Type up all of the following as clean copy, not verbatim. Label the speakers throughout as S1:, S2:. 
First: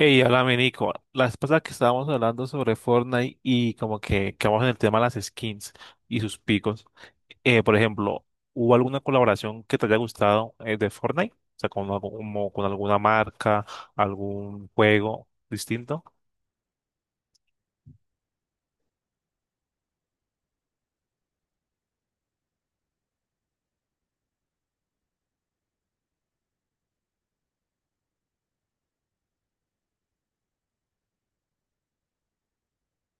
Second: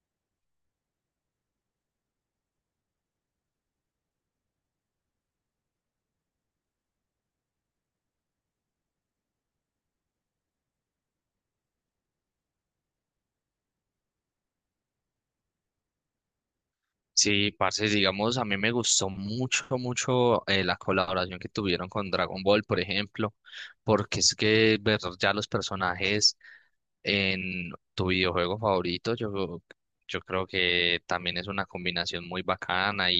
S1: Hey, háblame Nico. La vez pasada que estábamos hablando sobre Fortnite y como que quedamos en el tema de las skins y sus picos. Por ejemplo, ¿hubo alguna colaboración que te haya gustado de Fortnite? O sea, como con alguna marca, algún juego distinto.
S2: Sí, parce, digamos, a mí me gustó mucho, la colaboración que tuvieron con Dragon Ball, por ejemplo, porque es que ver ya los personajes en tu videojuego favorito, yo creo que también es una combinación muy bacana.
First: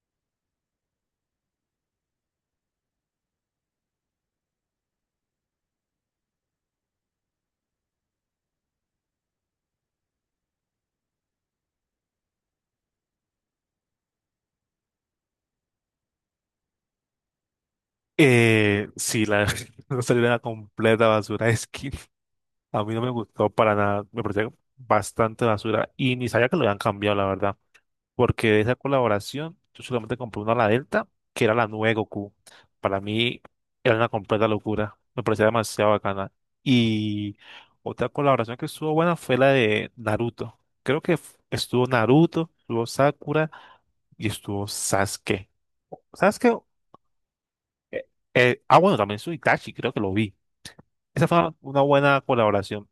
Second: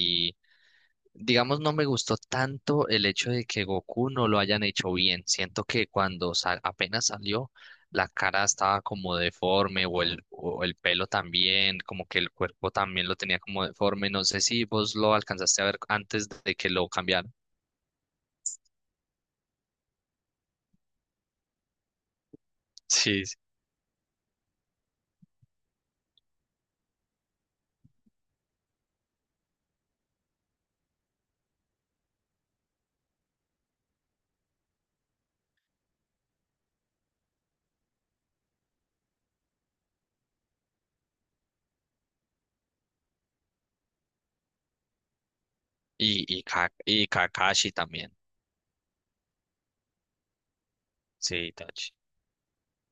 S2: Digamos, no me gustó tanto el hecho de que Goku no lo hayan hecho bien. Siento que apenas salió, la cara estaba como deforme o el pelo también, como que el cuerpo también lo tenía como deforme. No sé si vos lo alcanzaste a ver antes de que lo cambiaran.
S1: Sí, no salió una completa basura de skins. A mí no me
S2: Sí, sí.
S1: gustó para nada, me parecía bastante basura y ni sabía que lo habían cambiado, la verdad, porque de esa colaboración yo solamente compré una la Delta, que era la nueva Goku. Para mí era una completa locura, me parecía demasiado bacana. Y otra colaboración que estuvo buena fue la de Naruto. Creo que estuvo Naruto, estuvo Sakura y estuvo Sasuke.
S2: Y,
S1: ¿Sabes
S2: y,
S1: qué?
S2: Ka- y Kakashi
S1: Eh,
S2: también.
S1: bueno, también su Itachi, creo que lo vi. Esa
S2: Sí,
S1: fue una
S2: Itachi.
S1: buena colaboración.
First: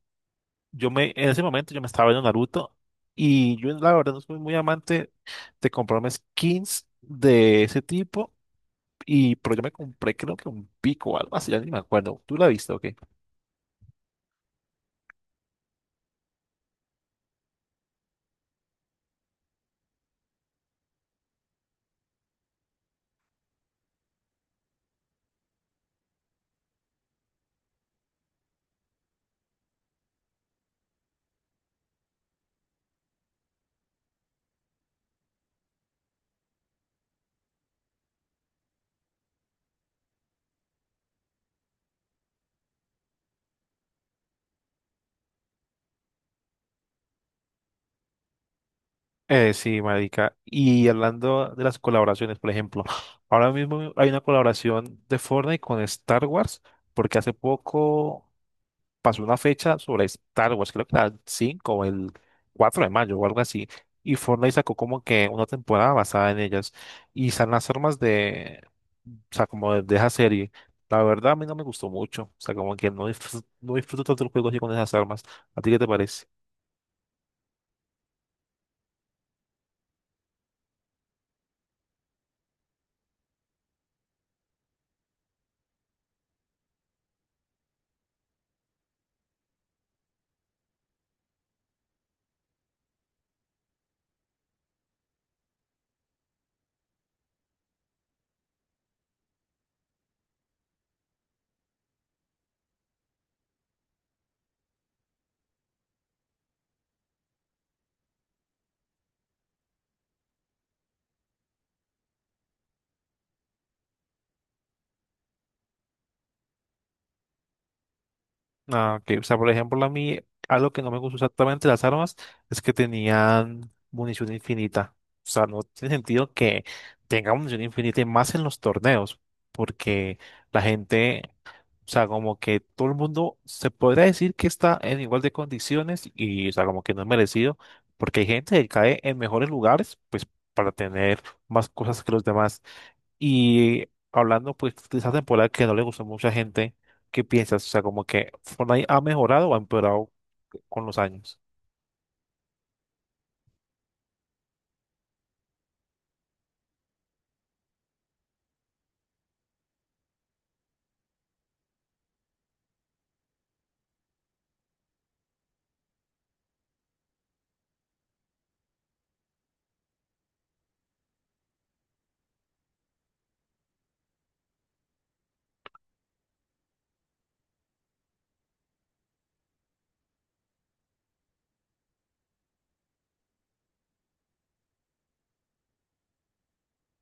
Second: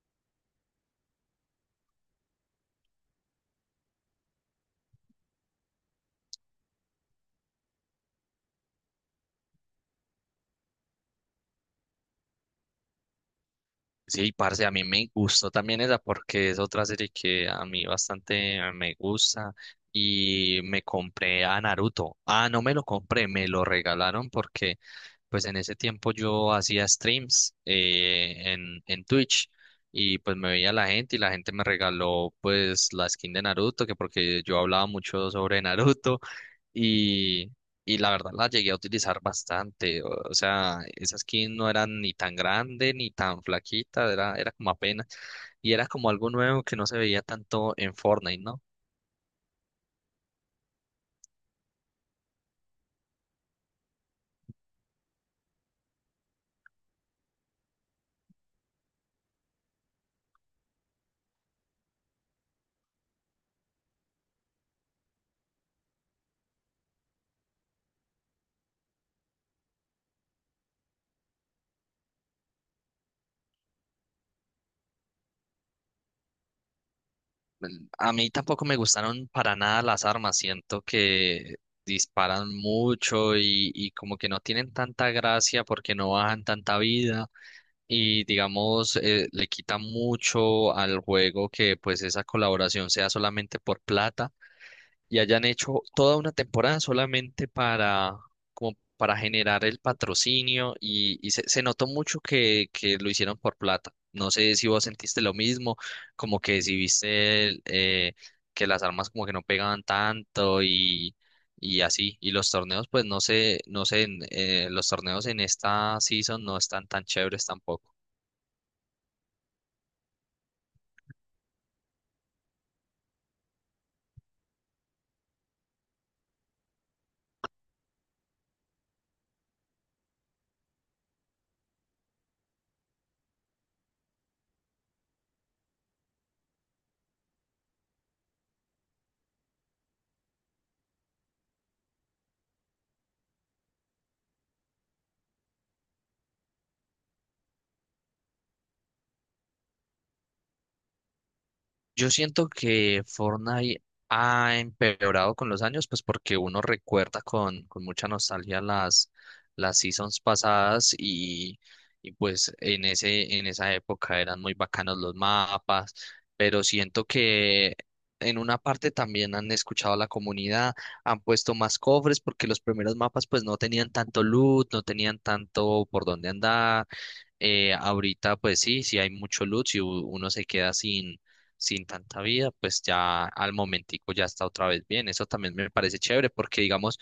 S1: En ese momento yo me estaba viendo Naruto y yo la verdad no soy muy amante de comprarme skins de ese tipo, pero yo me compré creo que un pico o algo así, ya ni me acuerdo. ¿Tú la viste o qué?
S2: Sí, parce, a mí me gustó también esa porque es otra serie que a mí bastante me gusta y me compré a Naruto. Ah, no me lo compré, me lo regalaron porque pues en ese tiempo yo hacía streams en Twitch, y pues me veía la gente y la gente me regaló pues la skin de Naruto, que porque yo hablaba mucho sobre Naruto, y, y la verdad la llegué a utilizar bastante. O sea, esa skin no era ni tan grande ni tan flaquita, era como apenas. Y era como algo nuevo que no se veía tanto en Fortnite, ¿no?
S1: Sí, marica. Y hablando de las colaboraciones, por ejemplo, ahora mismo hay una colaboración de Fortnite con Star Wars porque hace poco pasó una fecha sobre Star Wars. Creo que era el 5 o el 4 de mayo o algo así, y Fortnite sacó como que una temporada basada en ellas y están las armas de, o sea, como de esa serie. La verdad a mí no me gustó mucho, o sea, como que no disfruto tanto el juego así con esas armas. ¿A ti qué te parece?
S2: A mí tampoco me gustaron para nada las armas. Siento que disparan mucho y como que no tienen tanta gracia porque no bajan tanta vida. Y digamos, le quita mucho al juego que pues esa colaboración sea solamente por plata y hayan hecho toda una temporada solamente para, como para generar el patrocinio y se notó mucho que lo hicieron por plata. No sé si vos sentiste lo mismo, como que si viste que las armas como que no pegaban tanto y así. Y los torneos, pues no sé, no sé, los torneos en esta season no están tan chéveres tampoco.
S1: Ah, ok. O sea, por ejemplo, a mí algo que no me gustó exactamente de las armas es que tenían munición infinita. O sea, no tiene sentido que tenga munición infinita y más en los torneos, porque la gente, o sea, como que todo el mundo se podría decir que está en igual de condiciones y, o sea, como que no es merecido, porque hay gente que cae en mejores lugares, pues, para tener más cosas que los demás. Y hablando pues de esa temporada que no le gustó a mucha gente, ¿qué piensas? O sea, como que Fortnite ha mejorado o ha empeorado con los años.
S2: Yo siento que Fortnite ha empeorado con los años, pues porque uno recuerda con mucha nostalgia las seasons pasadas, y pues en en esa época eran muy bacanos los mapas, pero siento que en una parte también han escuchado a la comunidad, han puesto más cofres porque los primeros mapas pues no tenían tanto loot, no tenían tanto por dónde andar. Ahorita, pues sí, si hay mucho loot, si uno se queda sin tanta vida, pues ya al momentico ya está otra vez bien. Eso también me parece chévere porque, digamos,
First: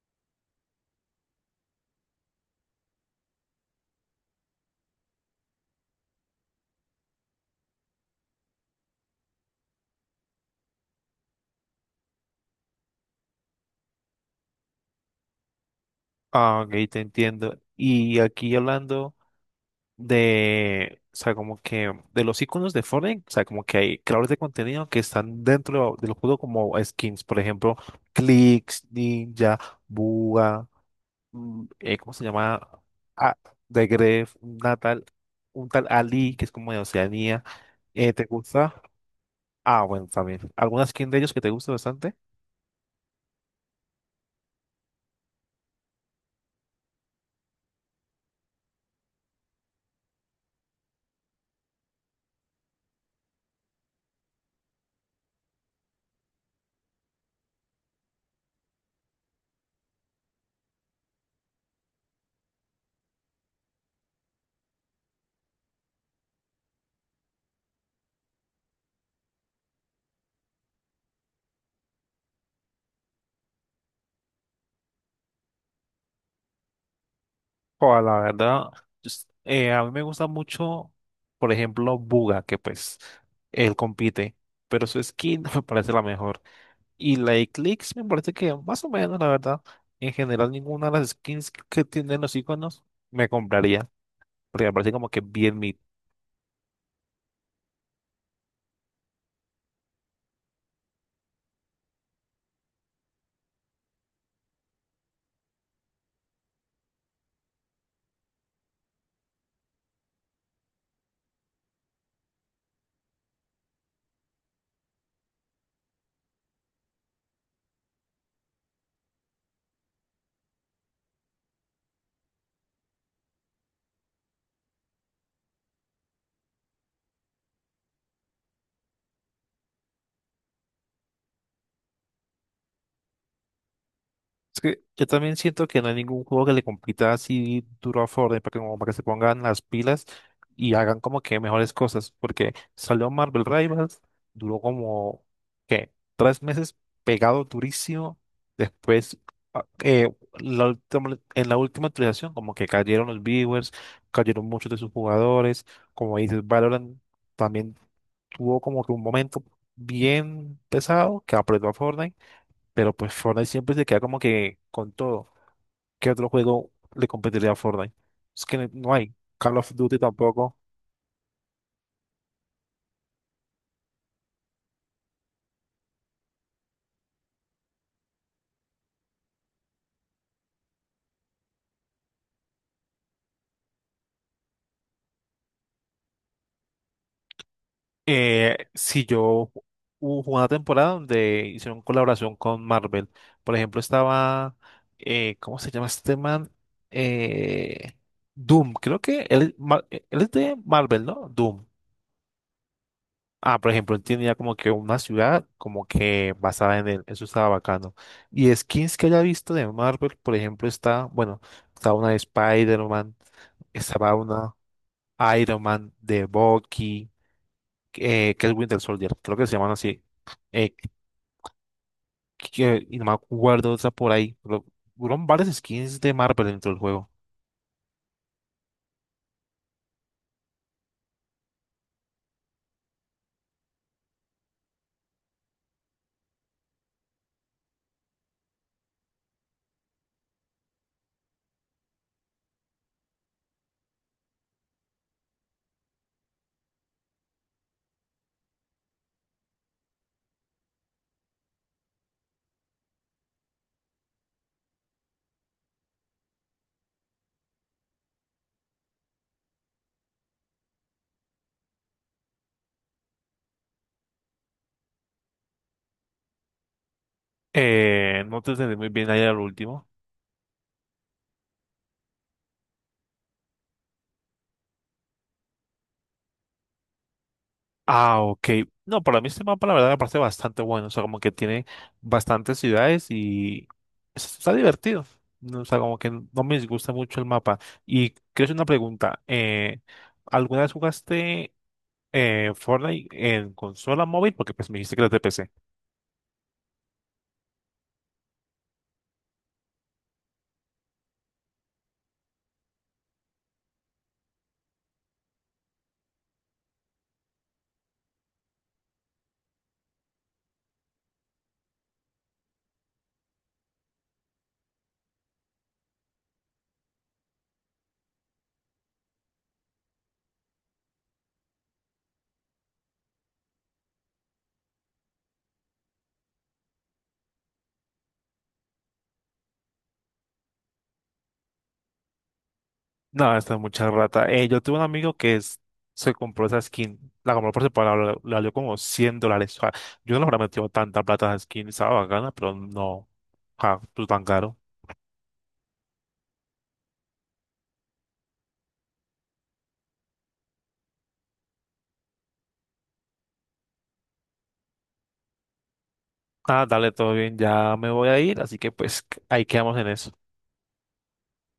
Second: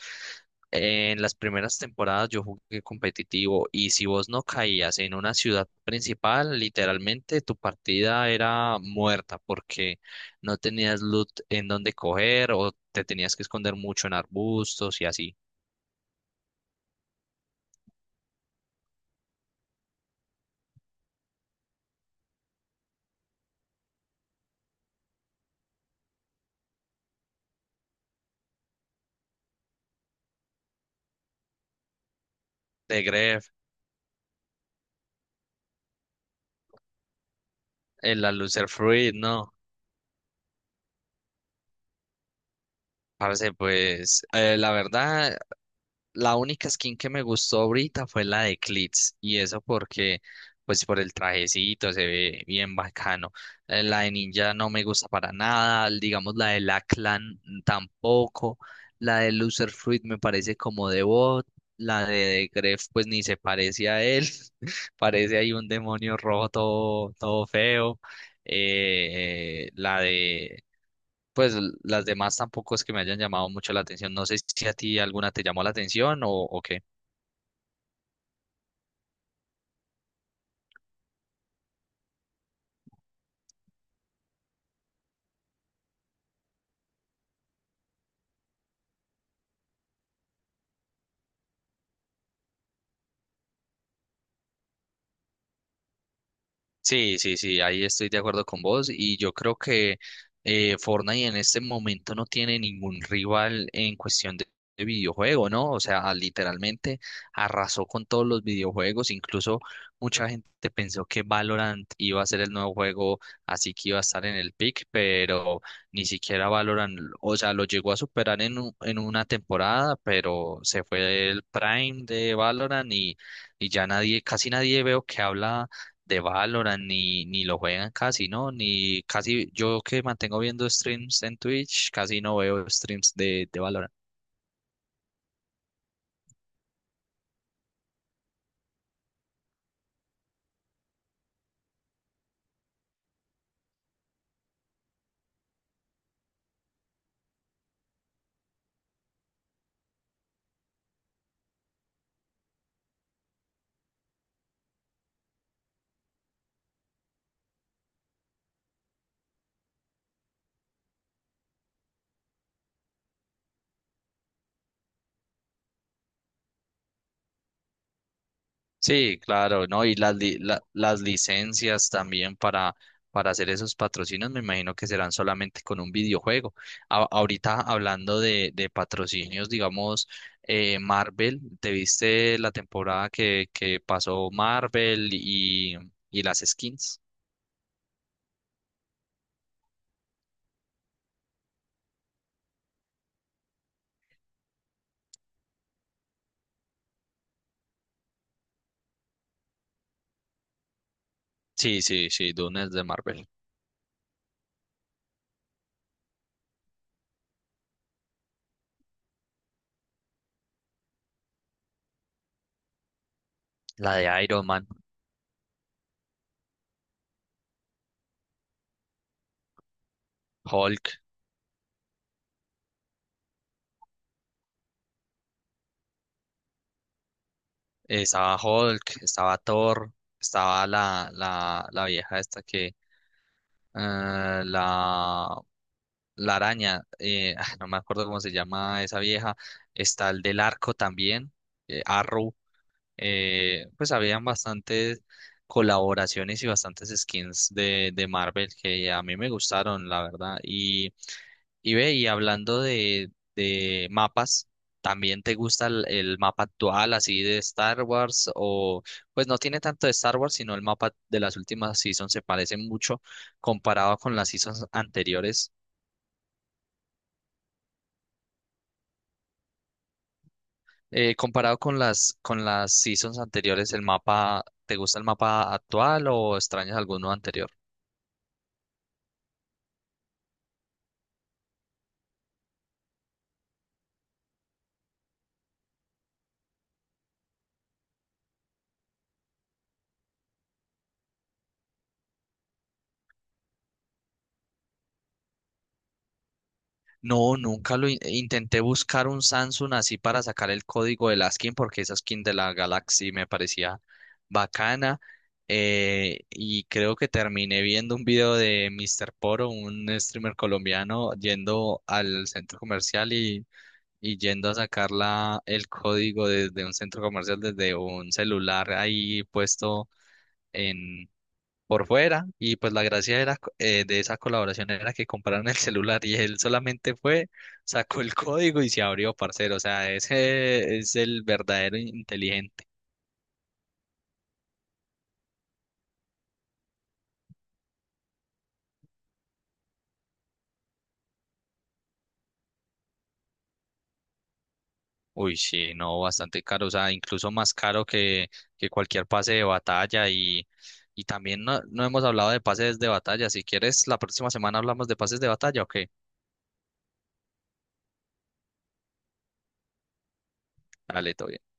S2: en las primeras temporadas yo jugué competitivo y si vos no caías en una ciudad principal, literalmente tu partida era muerta porque no tenías loot en donde coger o te tenías que esconder mucho en arbustos y así.
S1: Ah, ok, te entiendo. Y aquí hablando de, o sea, como que de los iconos de Fortnite, o sea, como que hay creadores de contenido que están dentro de los juegos como skins, por ejemplo, Clix, Ninja, Buga, ¿cómo se llama?
S2: De
S1: Ah,
S2: Grefg,
S1: The Gref, un tal Ali, que es como de Oceanía.
S2: el
S1: ¿Te
S2: la
S1: gusta?
S2: Fruit, no.
S1: Ah, bueno, también. ¿Alguna skin de ellos que te guste bastante?
S2: Parce, pues la verdad, la única skin que me gustó ahorita fue la de Klitz, y eso porque, pues por el trajecito se ve bien bacano. La de Ninja no me gusta para nada, digamos la de la Clan tampoco, la de Loser Fruit me parece como de bot, la de Gref pues ni se parece a él, parece ahí un demonio rojo todo, todo feo. La de pues l- Las demás tampoco es que me hayan llamado mucho la atención. No sé si a ti alguna te llamó la atención o qué.
S1: O la verdad, a mí me gusta mucho, por ejemplo, Buga, que pues él compite, pero su skin no me parece la mejor. Y la de Clix me parece que más o menos, la verdad, en general ninguna de las skins que tienen los iconos me compraría, porque me parece como que bien mid.
S2: Sí, sí, sí, ahí estoy de acuerdo con vos y yo creo que Fortnite en este momento no tiene ningún rival en cuestión de videojuego, ¿no? O sea, literalmente arrasó con todos los videojuegos, incluso mucha gente pensó que Valorant iba a ser el nuevo juego, así que iba a estar en el pick, pero ni siquiera Valorant, o sea, lo llegó a superar en, en una temporada, pero se fue el prime de Valorant y ya nadie, casi nadie veo que habla de Valorant ni, ni lo juegan casi, ¿no? Ni casi, yo que mantengo viendo streams en Twitch, casi no veo streams de Valorant.
S1: Es que yo también siento que no hay ningún juego que le compita así duro a Fortnite para que, como para que se pongan las pilas y hagan como que mejores cosas. Porque salió Marvel Rivals, duró como, ¿qué? 3 meses pegado durísimo. Después, ah, eh, en la última actualización, como que cayeron los viewers, cayeron muchos de sus jugadores. Como dices, Valorant también tuvo como que un momento bien pesado que apretó a Fortnite, pero pues Fortnite siempre se queda como que con todo. ¿Qué otro juego le competiría a Fortnite? Es que no hay.
S2: Sí,
S1: Call
S2: claro,
S1: of
S2: ¿no? Y
S1: Duty tampoco.
S2: las licencias también para hacer esos patrocinios, me imagino que serán solamente con un videojuego. Ahorita hablando de patrocinios, digamos, Marvel, ¿te viste la temporada que pasó Marvel y las skins?
S1: Si yo hubo una temporada donde hicieron colaboración con Marvel. Por ejemplo, estaba, ¿cómo se llama este man? Eh, Doom, creo que él es de Marvel, ¿no? Doom.
S2: Sí, sí, sí, Dune es de Marvel.
S1: Ah, por ejemplo, él tenía como que una ciudad como que basada en él. Eso estaba bacano. Y skins que haya visto de Marvel, por ejemplo, está, bueno, está una de Spider-Man,
S2: La
S1: estaba
S2: de Iron
S1: una
S2: Man.
S1: Iron Man de Bucky, que es Winter Soldier, creo que se llaman así. Eh,
S2: Hulk,
S1: y no me acuerdo otra por ahí. Pero, fueron varias skins de Marvel dentro del juego.
S2: estaba Hulk, estaba Thor, estaba la vieja esta que, eh, la, la araña, ah, no me acuerdo cómo se llama esa vieja, está el del arco también, Arrow, pues habían bastantes colaboraciones y bastantes skins de Marvel que a mí me gustaron, la verdad, y Y ve, y hablando de mapas, ¿también te gusta el mapa actual, así de Star Wars? O, pues no tiene tanto de Star Wars, sino el mapa de las últimas seasons se parece mucho comparado con las seasons anteriores.
S1: No te entendí muy bien ahí al último.
S2: Comparado con con las seasons anteriores, ¿el mapa, te gusta el mapa actual o extrañas alguno anterior?
S1: Ah, ok. No, para mí este mapa la verdad me parece bastante bueno. O sea, como que tiene bastantes ciudades y está divertido. No, o sea, como que no me disgusta mucho el mapa. Y quiero hacer una pregunta. ¿Alguna vez jugaste Fortnite en consola móvil? Porque pues me dijiste que era de PC.
S2: No, nunca lo intenté buscar un Samsung así para sacar el código de la skin porque esa skin de la Galaxy me parecía bacana. Eh, y creo que terminé viendo un video de Mr. Poro, un streamer colombiano, yendo al centro comercial y yendo a sacar la, el código desde un centro comercial, desde un celular ahí puesto por fuera y pues la gracia era, de esa colaboración era que compraron el celular y él solamente fue, sacó el código y se abrió, parcero, o sea, ese es el verdadero inteligente.
S1: No, esta es mucha rata. Yo tuve un amigo se compró esa skin. La compró por separado, le valió como 100 dólares. O sea, yo no le habría metido tanta plata a esa skin. Estaba bacana, pero no. Ah, pues tan caro.
S2: Uy, sí, no, bastante caro, o sea, incluso más caro que cualquier pase de batalla y también no, no hemos hablado de pases de batalla, si quieres la próxima semana hablamos de pases de batalla o qué,
S1: Ah, dale, todo bien, ya me voy a ir, así que pues ahí quedamos en eso.
S2: dale, todo bien.